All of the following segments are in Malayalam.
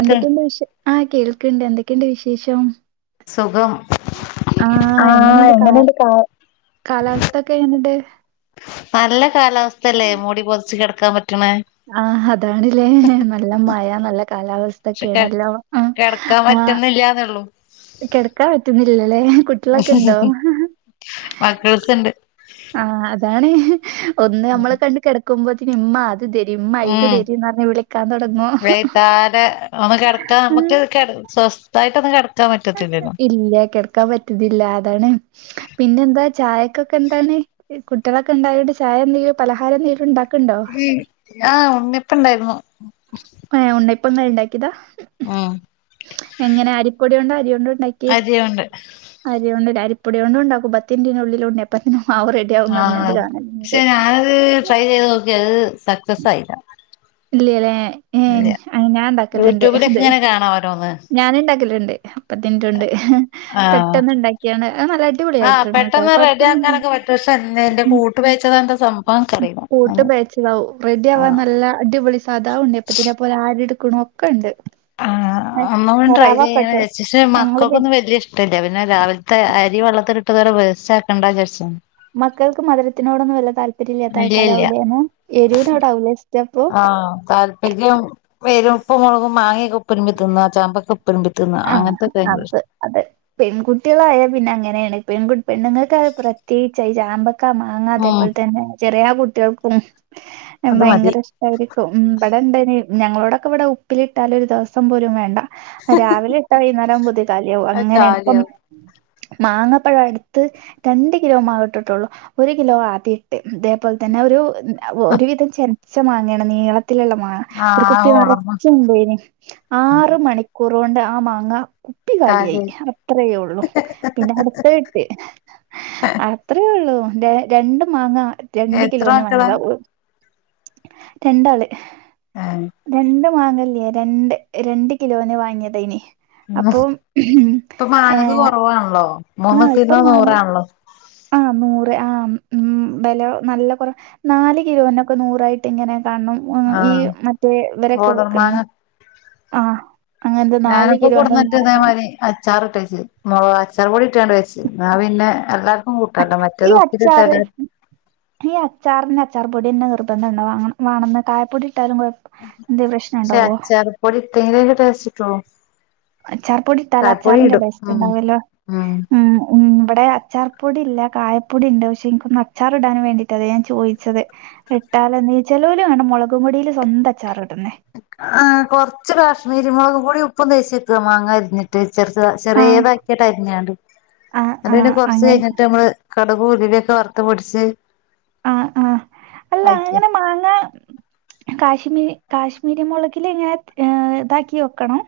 എന്തൊക്കെയണ്ട് വിശേ ആഹ് കേൾക്ക്ണ്ട് ന്തൊക്കെയുണ്ട് വിശേഷം സുഖം ആഹ് എങ്ങനെയണ്ട് കാ കാലാവസ്ഥൊക്കെ എങ്ങനെണ്ട് നല്ല കാലാവസ്ഥയല്ലേ മൂടി പൊതച്ച് കിടക്കാൻ പറ്റ്ണ ആഹ് അതാണ്ല്ലേ നല്ല മഴ നല്ല പക്ഷെ കാലാവസ്തക്കെയാണല്ലോ കിടക്കാൻ പറ്റുന്ന ഇല്ലാന്നൊള്ളൂ കിടക്കാൻ പറ്റുന്നില്ലല്ലേ കു മക്കൾസ്ണ്ട് ആഹ് അതാണ് ഒന്ന് നമ്മള് കണ്ട് കിടക്കുമ്പോത്തിന്ഉമ്മാ അ ത് തരി ഇമ്മ ഇത് ഉം തരിന്ന് പറഞ്ഞ് വിളിക്കാൻ തൊടങ്ങു കെട് സ്വസ്ഥായിട്ടൊന്ന് കെട് ഇല്ല കിടക്കാൻ പറ്റുന്നില്ല അതാണ് പിന്നെ എന്താ ചായക്കൊക്കെന്താണ് കുട്ടികളൊക്കെ ഉണ്ടായോണ്ട് ചായ എന്തേലും പലഹാരം എന്തേലും ണ്ടാ ആഹ് ഉണ്ണ്യപ്പംണ്ടായിരുന്നു ഏഹ് ഉണ്ണ്യപ്പം ങ്ങള് ണ്ടാക്കിയതാ ഉം എങ്ങനെ അരിപ്പൊടിയോണ്ടോ അരി യോണ്ടോ ഉണ്ടാക്കിയെ അരിയുണ്ട് അരിയോണ്ട് ലേ അരിപ്പൊടി യോ ണ്ടും ണ്ടാക്കും പത്തിന് ന്റിന്റെഉള്ളില് ഉണ്ണിയപ്പത്തിന് മാവ് റെഡി ആഹ് പക്ഷെ ഞാനത് ട്രൈ ചെയ്ത് നോക്കിയത് സക്സസ് ആയില്ല ഇല്ലലേ ഇല്ല ഏഹ് ഞാൻണ്ടാക്കല്ണ്ട് യൂട്യൂബിലൊക്കെ അത് ഇങ്ങനെ കാണാം ഓരോന്ന് ഞാന്ണ്ടാക്കല്ണ്ട് പ്പത്തിൻറ്റോണ്ട് ആഹ് പെട്ടന്ന്ണ്ടാക്കിയാണ് അ നല്ല അടിപൊളിയായിട്ടുന്നട്ടോ കൊഴപ്പൊന്നുല്ല ക്ഷെ എന്റെ ഉം കൂട്ട്പെയ്ച്ചതാ എന്തസം കൂട്ട് പെയ്ച്ചതാവും റെഡിവാൻ ആഹ് നല്ല അടിപൊളി സാധാഉണ്ണി അപ്പതിനെ പോലെ ആരെട്ക്ക്‌ണൊക്കെണ്ട് ആഹ് ഒന്നുടിം ട്രൈ ചെയ്യണവിചാരിച്ചു ക്ഷെ ഞങ്ങള് പി മക്കക്കൊന്നും വല്യ ഇഷ് ട്ടില്ല പിന്നെ രാവിൽത്തെ അരി വെള്ളത്തില്ഇട്ട്ക വേസ്റ്റ്ആക്കണ്ടാവിചാരിച്ച് മക്കൾക്ക് മധരത്തിനോടൊന്നും വല്ല താല്പര്യല്ലാത്ത ഇല്ല ഇല്ല ആൾക്കാരാവുലേന്ന് എരൂനോടവുലേ ഇഷ്ട്ടം അപ്പൊ ആ താല്പര്യം വരപ്പ മുളകും മാങ്ങെ ഉപ്പിനുംമ്പി തിന്ന ചാമ്പയ്ക്ക ഉപ്പിനമ്പിതിന്ന ആഹ് അത് അത് പെൺകുട്ടിളായാ പിന്നെ അങ്ങനെയാണ് പെൺകു പെണ്ണുങ്ങൾക്ക്ക്ക പ്രത്യേകിച്ച് ഈ ചാമ്പ ക്ക മാങ്ങ ഉം അതേപോൽതന്നെ ചെറിയകുട്ടിൾക്കും അത് മതി ഭയങ്കര ഇഷ ടായിരിക്കും ഉം ഇബടെണ്ടേനി ഞങ്ങളോടൊക്കെ ഇവിടെ ഉപ്പിലിട്ടാലൊര് ദിവസംപോലുംവേണ്ട രാവിലെട്ടാ വൈന്നാരവുമ്പോത്തിന് കാലിയാവും അത് അങ്ങനെണ്പ്പം കാലിയാവും മാങ്ങപ്പഴട്ത്ത് രണ്ട കിലോ മാവ്ട്ടിട്ടുള്ളൂ ഒരു കിലോ ആദ്യട്ട് ഇതേപോൽതന്നെ ഒരു ഒരുവിധം ചെൻച്ച മാങ്ങേണ് നീളത്തില്ള്ള മാ ഒരു കുപ്പി ആഹ് ഓളമ്മ നറച്ച്ണ്ടേനി ആറ് മണിക്കൂറോണ്ട് ആ മാങ്ങ കു പ്പി കാലിയായി അത്രയൊള്ളൂ പിന്നെ അടുത്തയിട്ട് അത്രയൊള്ളു രണ്ട്മാങ്ങ രണ്ട് എത്ര കിലോന് മക്കളാ വാങ്ങിയതാ രണ്ടാള് രണ്ട് വാങ്ങല്ലേ രണ്ട് രണ്ട് കിലോന് വാങ്ങിയതേനി ഏഹ് അപ്പൊ ഏഹ് പോണല്ലോ ആഹ് ഇപ്പം മാങ്ങക്ക്‌ ആ നൂറ് ആഹ് ഉം ബെല നല്ല കൊറ നാല് കിലോനൊക്കെ നൂറായിട്ട് ഇങ്ങനെ കാണും ആഹ് ഈ മറ്റേ ഇവരൊക്കെ വിക്കന്ന് നാല് കിലോന് ഞാനക്കെകൊട്ന്നിട്ട് മാങ്ങ ഇതേമാരി അച്ചാറ്ട്ട് വെച്ച് മൊളോ അച്ചാർപൊടിട്ടാണ്ട് വെച്ച് ന്നാപിന്നെ എല്ലാ പ്പം കൂട്ടണ്ട ഈ മറ്റേത് അച്ചാറ് ഉപ്പിലിട്ടത് ഈ അച്ചാറ്ന് അച്ചാർപൊടിന്നെ നിർബന്ധണ്ട വാങ്ങ വാണന്ന് കായപ്പൊടിട്ടാലും കൊഴ എന്തെ പ്രശ്നണ്ടാവോ പൊടിട്ടേനന്ന ടേസ്റ്റിട്ടൊള്ളു അച്ചാർ പൊടിട്ടാല അച്ചാറിന്റെ ഉം ടെസ്റ്റ്ഉണ്ടാവല്ലോ ഉം ഉം ഇവിടെ അച്ചാർപൊടില്ല കായപ്പൊടിണ്ട് പക്ഷെ ഇൻക്കൊന്ന് അച്ചാർഇടാനുവേണ്ടീട്ട് അതെ ഞാൻചോയ്ച്ചത് ഇട്ടാലനി ചെലോല്കാണാ മൊളകുംപൊടീല് സ്വന്ത അച്ചാറ് ഇടുന്നേ ആ കൊർച്ച് കാശ്മീരി മൊളകുംപൊടിം ഉപ്പും തേച്ചെക്ക മാങ്ങ അരിഞ്ഞി ട്ട് ചെർതാ ആഹ് ചെറീതാക്കിട്ടര്ഞാണ്ട് ആഹ് ന്നട്ട്പിന്നെ ആഹ് കൊർച്ച് അങ്ങനെ കഴിഞ്ഞിട്ട് നമ്മള് കടകു ഉലുവിയൊക്കെ വറുത്ത്പൊടിച്ച് ആഹ് ആഹ് അല്ല അങ്ങനെമാങ്ങ കാശ്മീ കാശ്മീരി മുളകിൽ ഇങ്ങനെ ഇതാക്കിവെക്കണം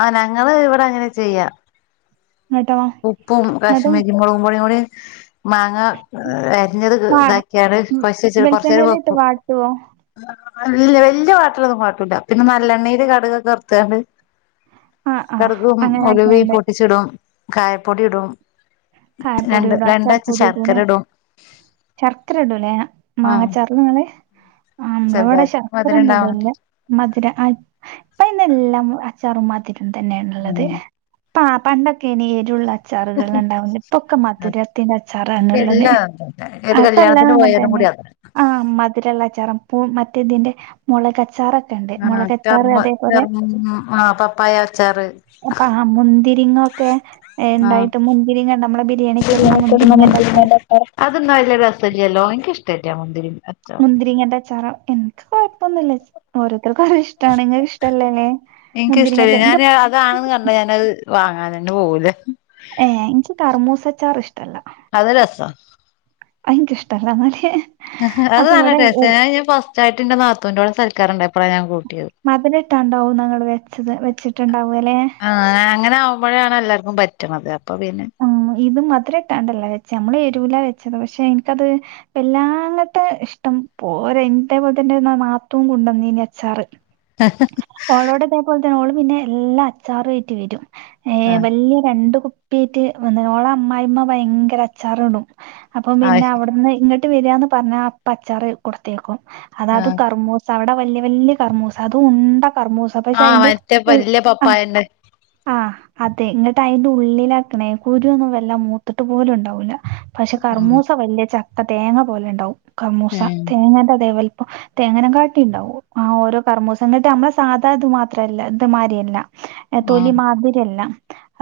ആഹ് ഞങ്ങള് ഇവിടെ അങ്ങനെചെയ്യാ എന്നിട്ടോ ഉപ്പും എന്നിട്ട് കാശ്മീരി മുളകുംപൊടികൂടി മാങ്ങ അരിഞ്ഞത് വാ ഇതാക്കിയാണ് കൊച്ച് വെളിച്ചെണ്ണയിലിട്ട് കൊറച്ചേരവെക്കും വാട്ടുവോ ഇല്ല്യ വല്യ വാട്ടലൊന്നും വാട്ടൂല പിന്നെ നല്ലെണ്ണീല് കടുകൊക്കെ വർത്താണ്ട് ആഹ് ആഹ് കട്കും ഉലുവി അങ്ങനാക്കിയാണ്ട് പൊട്ടിച്ചിടും കായപ്പൊടിടും കായപൊടിടും അച്ചാർപൊടീടു ലെ ഇടും ശർക്കര ഇടൂലേ ആഹ് മാങ്ങച്ചാർല്ങ്ങള് ആ നമ്മളവിടെ ചെറുതായിട്ട് മധുരം ഉണ്ടാവാൻ ശർക്കരൊന്നുടില്ല വേണ്ടിട്ട് മധുരം ആ ഇപ്പൊയ്നെല്ലാം അച്ചാറും മധുരം തന്നെണ്ള്ളത് ഉം ആഹ് പണ്ടൊക്കേനി എരുള്ള അച്ചാറ് ണ്ടാവ ഇപ്പൊക്കെ മധുരത്തിന്റെ ഇപ്പ അച്ചാറാണ്ള്ളത്. എല്ലാ ഒരു അപ്പല്ലാം കല്യാണത്തിന് അങ്ങനൻ പോയാലും തന്നെ കൂടി അതാ ആഹ് മധുരുള്ളച്ചാറ ഉപ്പും മറ്റേ ഇതിന്റെ മൊളകച്ചാറ ണ്ട് ആഹ് മൊളകച്ചാറ് ചെർമ അതേപോലെ ചെർമ ആഹ് പപ്പായ അച്ചാറ് ആ മുന്തിരിങ്ങൊക്കെ ആഹ് എന്തായിട്ട് മുന്തിരിങ്ങ നമ്മളെ ബിരിയാണിക്ക് ഇട്ണ മുന്തിരിങ്ങന്റെച്ചാറ് അതൊന്നും വല്ല്യ രസല്ല്യ ല്ലോ ഇൻക്ക് ഇഷ്ടല്ല മുന്തിരി മുന്തിരിങ്ങന്റെ അച്ചാറ് എൻക്ക് കൊഴ്പ്പൊന്നുല്ലേ ഓരോര്ത്തർക്ക് ഓരോ ഇഷ്ടാണ്. ഇങ്ങക്ക് ഇഷ്ടല്ലേ മുന്തിരിങ്ങച്ച ന്റെ അതാണന്ന് കണ്ട ഞാനത് വാങ്ങാനന്നെ പോവുല. ഏഹ് ഇൻക്ക് കർമൂസച്ചാറ് ഇഷ്ടല്ല. അത് രസാ അയ്ൻക്ക് ഇഷ്ടല്ലാ അത് നല്ല ടേസ്റ്റാ ഞാൻ ഫസ്റ്റായിട്ട് ന്റെ നാത്തൂന്റോടെ സൽക്കാരണ്ടായപ്പഴാ ഞാൻ കൂട്ടിയത്. മധുരട്ടാണ്ടാവും ന്നാ ങ്ങള് വെച്ചത് വെച്ചിട്ട്ണ്ടാവ ല്ലെ. ആഹ് അങ്ങനെ ആവുമ്പോഴാണ് എല്ലാർക്കും പറ്റ്ണത് അപ്പൊ പിന്നെ ഉം, ഇത് മധുരട്ടാണ്ടല്ല വെച്ച നമ്മള് എരൂലാ വെച്ചത് പഷേ ഇൻക്കത് എല്ലാങ്ങത്തെ ഇഷ്ടം പോര ഇതേ പോൽത്തന്റെ നാത്തൂൻ കുണ്ടന്നീനു അച്ചാറ്. ഹ ഓളോട് ഇതേപോലെ തന്നെ ഓള് പിന്നെ എല്ലാം അച്ചാറുയ്ട്ട് വരും. ഏ ആഹ് വല്ല്യ രണ്ട് കു പ്യാട്ട് വന്ന് ഓള അമ്മായിമ്മ ഭയങ്കര അച്ചാറ്ടും അപ്പം പിന്നെ ആഹ് അവ്ടുന്ന് ഇങ്ങ ട്ട് വരാന്ന് പർഞ്ഞ അപ്പ അച്ചാറ് കൊടുത്തേക്കും. അതാത് ആഹ് കർമൂ സ അവിടെ വല്യ വല്യ കർമ്മൂസ അതും ഉണ്ട കർമൂസ പഷേ അയ് ആഹ് ന്റെ മറ്റേ ഉ വല്യ അഹ് പപ്പായന്റെ ആഹ് അതെ ഇങ്ങട്ട് അയ്ന്റെ ഉള്ളിലാക്ക്ണേ. കുരുവൊന്നും വല്ലാ മൂത്ത്ട്ട് പോലും ഉണ്ടാവൂല പഷേ ഉം കർമൂസ വല്ല്യ ചക്ക തേങ്ങ പോലെണ്ടാവും. കർമൂസ ഉം തേങ്ങന്റെ അതേ വലിപ്പം തേങ്ങനെ കാട്ടി ഇണ്ടാവും ആ ഓരോ കർമുസ ന്നിട്ട് അമ്മളെ സാധാ ഇത് മാത്രല്ല ഇത് മാരിയല്ല. തൊലി ആഹ് മാതിരല്ല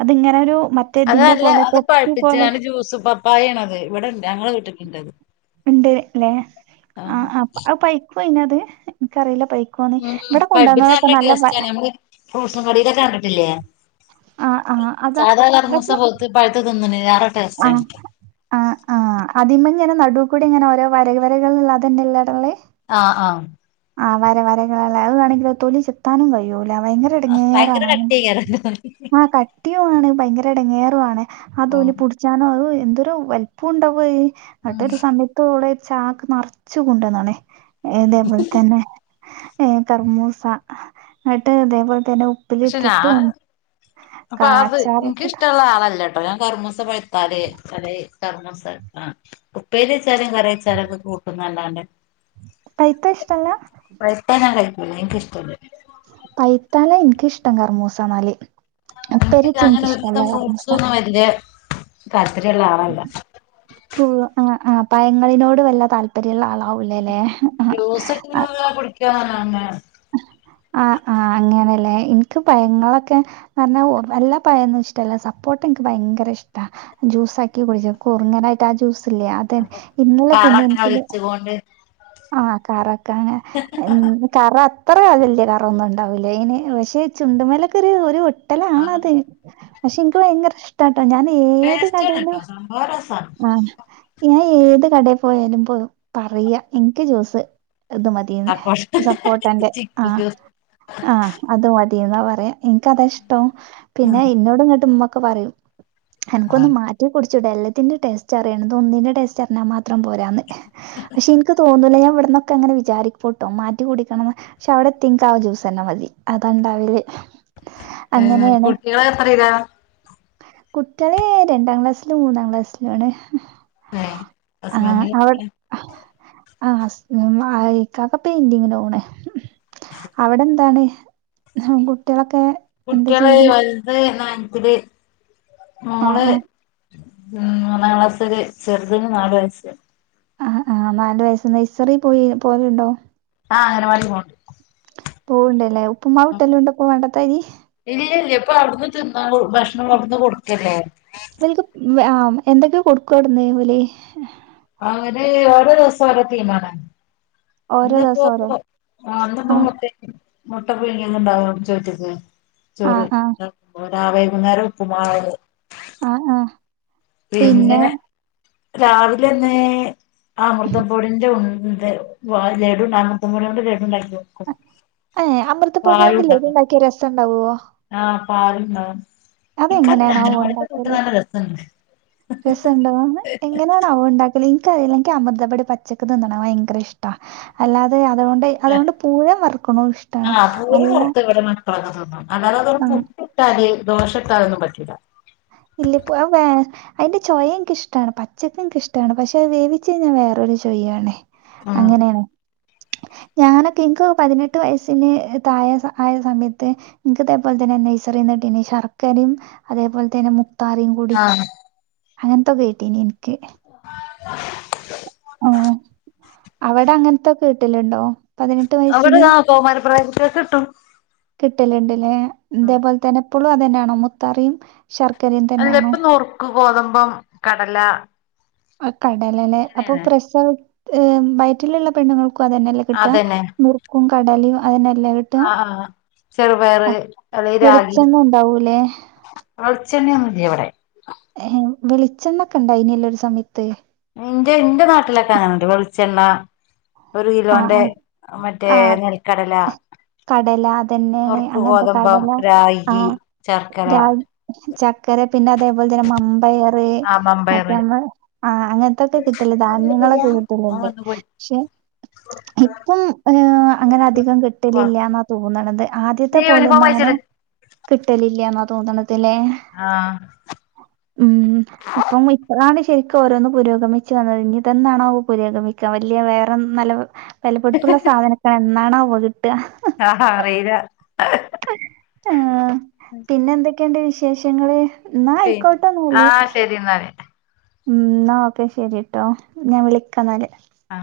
അതിങ്ങനെ ഒരു മ അത് നല്ല അത് പഴുപ്പിച്ചാണ്ട് ജ്യൂസ് പപ്പായാണ് അത് ഇവിടണ്ട് അങ്ങളെ വിട്ടില്ണ്ടത്. ഇണ്ട് ല്ലെ ആഹ് അ അത് പൈക്കോ അയിനത് ഇൻക്കറീല്ല പൈ ക്കോന്ന് ഉം ഇവടെ പഴുപ്പിച്ച കുണ്ടോന്നതൊക്കെ നല്ല പ ടേസ്റ്റാണ് നമ്മള് ഫ്രൂട്ട്സും കടേലൊക്കെ കണ്ടിട്ടില്ലേ ആ ആ അതാ സാധാ കർമോസ പ പഴ്ത്ത് തിന്ന്ണ്ലേറെ ആഹ് ആഹ് ആഹ് അതിമ്മെ ഇങ്ങനെ നടൂ കൂടിങ്ങനെ ഓരോ വര വരകൾള്ള അതെന്നെല്ലേ അവ്ടുള്ളേ ആഹ് ആഹ് ആ വര വരകള്ല്ലേ അത് വേണെങ്കിലോ തൊലി ചെത്താനും കയ്യൂല. ഭയങ്കര ഭയങ്കര എടങ്ങേറാണങ്ങ് കട്ടിയേക്കാരം ആ ക ട്ടിയും ആണ്. ഭയങ്കര എട്ങ്ങേറു ആണ്. ആ തൊലി ഉം പുട്ച്ചാനോ അത് എന്തൊരു വൽപ്പം ഉണ്ടാവോ അത് ന്നിട്ട് ഉം ഒരു സമയത്തോള് ര് ചാക്ക് നർച്ചു കുണ്ടന്ന്ണ്. ഇതേ പോലെ തന്നെ ഏഹ് കർമൂസ ന്നിട്ട് ഇതേപോലെ തന്നെ ഉ പഷേ ഞാന് അപ്പൊ അത് അച്ചാറിട്ട് എൻക്കിഷ്ടള്ള ആളല്ല ഇപ്പഴേ ഞാ കർമൂസ പഴുത്താലേ കർമ്മൂസ ആ ഉപ്പേരി വെച്ചാലും കറി വെച്ചാലൊക്കെ കൂട്ടുന്നല്ലാണ്ട് പഴ്ത്ത ഇഷ്ടല്ല. പഴ്ത്ത ഞാൻ കഴിക്കൂല എൻക്കിഷ്ടല്ല പൈത്താലെ ഇൻക്ക് ഇഷ്ടം കർമൂസ ന്നാല് ൻക്ക് അങ്ങനെ ഒരു വിധം ഫ്രൂട്ട്സൊന്നും വല്യ താല്പര്യം ഉള്ള ആളല്ല. ഉവ്വ് ആഹ് ആഹ് പയങ്ങളിനോട് വല്ല താല്പര്യള്ള ആളാവൂലല്ലേ. ജൂസ [unintelligible] കുടിക്കാന്നല്ലാണ്ട് ആഹ് ആഹ് അങ്ങനെല്ലേ ഇൻക്ക് പയങ്ങളൊക്കെ [unintelligible] എല്ലാ പയൊന്നും ഇഷ്ടല്ല. സപ്പോട്ട ഇൻക്ക് ഭയങ്കര ഇഷ്ടാ. ജ്യൂസാക്കി കുടിച്ചു കുറുങ്ങനായിട്ട് ആ ജ്യൂസില്ലേ അത ഇന്നലെ പിന്നെ എനിക്കത് പോണ്ട് ആഹ കാറൊക്കെങ്ങ എ കറ അത്ര വല്യ കറ ഒന്നും ഉണ്ടാവൂല ഐന് പക്ഷെ ചുണ്ടുമേലൊക്കെ ഒരു ഒരു ഒട്ട കിട്ടലാണത് ആഹ് പക്ഷെ ഇനിക്ക് ഭയങ്കര ഇഷ്ട ഇട്ടാട്ടോ ഞാൻ ഏത് ടേസ്റ്റാണ് കടയിലും ട്ടോ സംഭവം രസാണ് ആഹ ഞാൻ ഏത് കടയിൽ പോയാലും പോ പറയാ എനിക്ക് ജൂസ് ഇത് മതി ത് സപ്പോട്ട സപ്പോർട്ട്ന്റെ ചിക്കു ആഹ ജ്യൂസ് ആഹ് അത് മതിന്നാ പറയാ എനിക്ക് അതാ ഇഷ്ടം പിന്നെ ഇന്നോട് ഇങ്ങട്ട് ഉമ്മൊക്കെ പറയും ആഹ് അനക്കൊന്ന് മാറ്റി കുടിച്ചൂടെ എല്ലാത്തിന്റെ ടേസ്റ്റ് അറിയണം ഇത് ഒന്നിന്റെ ടേസ്റ്റ് അറിഞ്ഞ മാത് ത്രം പോരാന്ന് പക്ഷെ ഇനിക്ക് തോന്നുല ഞാൻ ഇവിടന്നൊക്കെ ഇങ്ങനെ വിചാരിരിക്കുട്ടോ മാറ്റി കുടിക്കണംന്ന് പക്ഷെ അവിടെ എത്തിയാൽ ആ ജ്യൂസന്നെ മതി അതാണ്ടാവല്. ഏ കുട്ട്യാള് എത്രയില? കുട്ട്യാൾ രണ്ടാം ക്ലാസ്സിലും മൂന്നാം ക്ലാസ്സിലുംആണ്. ഏഹ് ഹസ്ബൻഡ് [unintelligible] ആ ഹസ് ഇക്കാക്ക പെയിന്റിങ്ന് പോണ് അവിടെ എന്താണ് കുട്ട്യാളൊക്കെ. കുട്ട്യാള് വലുത് നയൻത്തിൽ ആഹ് മോള് ആഹ് മൂന്നാം ക്ലാസ്സിൽ ചെറുതിന് നാല് വയസ്സ്. ആഹ് ആഹ് നാല് വയസ് നൈസറിൽ പോയി പോവലുണ്ടോ? ആഹ അങ്ങനവാടി പോണ്ട് പോവ്ണ്ട്ല്ലേ ഉപ്പുമാവ് കിട്ടല് ഉണ്ടോ ഇപ്പോ പണ്ടത്തെ മാരി. ഇല്ല ഇല്ല ഇപ്പൊ അവിടുന്ന്തിന്നാ ഭക്ഷണം അവിടുന്ന് കൊടുക്കല്ലേ ഓൽക്ക് ഉം ആ എന്തൊക്കെ കൊടുക്കും അവിടെന്ന് ഓൽ. അവർ ഓരോ ദിവസം ഒരോ തീമാണ്. ഓരോ ഇന്ന്പ്പോ ദിവസം ഓരോ പ്പോ ആ ഇന്ന്പ്പോ ആഹ് മുട്ടണ്. മുട്ട പുഴ്‌ങ്ങിയത് ഇണ്ടാവും അത്‌ തൊലിച്ചു കൊട്ത്ത്ക്ക്ണു ചോറ് ആഹ് ആഹ് ഓലെ ആ വൈകുന്നേരം ഉപ്പ്മാവല്. ആഹ് ആഹ്. പിന്നെ രാവിലെന്നെ ആ അമൃതംപൊടിന്റെ ഉ ഇത് ലഡുണ്ട് അമൃതംപൊടി കൊണ്ട് ലഡുണ്ടാക്കി കൊട് ഏഹ് അമൃതപ്പൊടിയോണ്ട് ലഡു ഉണ്ടാവും ഉണ്ടാക്കിയാ രസം ഉണ്ടാവോ ആഹ് പാൽ ഇണ്ടാവും അതെങ്ങനെയാണവോ ഉണ്ടാക്കിയത് രസണ്ട് രസണ്ടവൊ എങ്ങനെയാണ് അവോ ഉണ്ടാക്ക ൽ ഇൻക്കറിയില്ല ഇൻക്ക് അമൃതപൊടി പച്ചക്ക് തിന്ന്ണത് ഭയങ്കര ഇഷ്ട അല്ലാതെ അതുകൊണ്ട്. അതുകൊണ്ട് പൂരം വറക്ക്ണതും ഇഷ്ടാണ് ആഹ് പൂരി നല്ല വറുത്ത് ആഹ്. പുട്ട് അത് ദോഷഇട്ടാലൊന്നും പറ്റില്ല. ഇല്ലിപ്പോ അത്‌ വേ അതിന്റെ ചൊയ ഇൻക്ക് ഇഷ്ടാണ് പച്ചക്ക് ഇഷ്ടാണ് പക്ഷെ അത് വേവിച്ച് കഴിഞ്ഞാ വേറൊരു ചൊയയാണ്. ഉം അങ്ങനേണ്. ഞാനൊക്കെ ഇനിക്ക് ഒക്കെ പതിനെട്ട് വയസ്സിന് തായെ ആയ സമയത്ത്. ഇൻക്ക് ഇതേപോലെ തന്നെ നൈസറീന്ന് കിട്ടിന്ന് ശർക്കരയും അതേപോലെ തന്നെ. അങ്ങനെ മുത്താറിം കൂടി ആഹ് അങ്ങനത്തൊക്കെ കിട്ടീനി ഇനിക്ക്. [unintelligible] ഉം. അവിടെ അങ്ങനത്തൊക്കെ കിട്ടലുണ്ടോ? പതിനെട്ട് അവിടെ വയസ്സിന് ആ കൗമാര പ്രായകുട്ട്യാക്ക് കിട്ടും. കിട്ടൽ ഇണ്ടല്ലേ ഇതേപോലെ തന്നെ ഇപ്പോഴും അതെന്നെയാണോ മുത്താറിയും ശർക്കരയും. അല്ല തന്നെയാണോ ഇപ്പൊ നുറുക്ക് ഗോതമ്പം കടല. ആ കടല അല്ലേ അപ്പൊ അങ്ങനെയാണ് പ്രസവ് വയറ്റിലുള്ള പെണ്ണുൾക്കും അതന്നെല്ലേ കിട്ട അതന്നെ നുർക്കും കടലിയും അതെന്നെല്ലെ കി ആഹ ആ ചെറുപയറ് അല്ലെക്കിൽ രാഗി. വെളിച്ചെണ്ണ ഉണ്ടാവൂലേ വെളിച്ചെണ്ണയൊന്നുഇല്ല ഇവിടെ. ഏഹ് വെളിച്ചെണ്ണൊക്കെ ഉണ്ടായിനല്ലോ ഒരു സമയത്ത്. ഇന്റെ ഇന്റെ നാട്ടിലൊക്കെ അങ്ങനെണ്ട് വെളിച്ചെണ്ണ. ഒരു ആഹ് കിലോന്റെ ആഹ് മറ്റേ ആഹ് നെൽക്കടല. കടല അതന്നെയാണ് നുറുക്ക് അങ്ങനത്തെ ഗോതമ്പം കടല ആ രാഗി ശർക്കര രാഗി. ചക്കര പിന്നെ അതേപോലെ തന്നെ മമ്പയർ ർ ആമമ്പയർ മറ്റേനമ്മൾ ആ അങ്ങനത്തൊക്കെ കിട്ടൽ ധാന്യങ്ങളൊക്കെ കിട്ടലുണ്ട് ഒന്ന് പോയി പക്ഷെ. ഇപ്പം ഏ അങ്ങനെ അധികം കിട്ടലില്ല എന്നാ തോന്നണത് ആദ്യത്തെ നീ യൂണിഫോം പോലെന്നും അങ്ങനെ. അഴിച്ചിട് കിട്ടലില്ലന്ന് തോന്നണത് ലെ ആഹ് ഉം ഇപ്പം ഇപ്പളാണ് ശെരിക്കും ഓരോന്ന് പുരോഗമിച്ചു വന്നത് ഇനിതെന്നാണോവോ പുരോഗമിക്കാ വല്ല്യാ വേറെന്ന്. നല്ല വെലപ്പെട്പ്പുള്ള സാധനോക്കെ എന്നാണാവോ കിട്ട. ആ ഹറീല. ആഅ പിന്നെ എന്തൊക്കെയുണ്ട് വിശേഷങ്ങള് ഇന്നാ ആയിക്കോട്ടെന്നല്. ശരിന്നാല്. ആ ന്നാ ഓക്കെ ശെരിട്ടോ ഞാൻ വിളിക്കന്നാല്. ആ.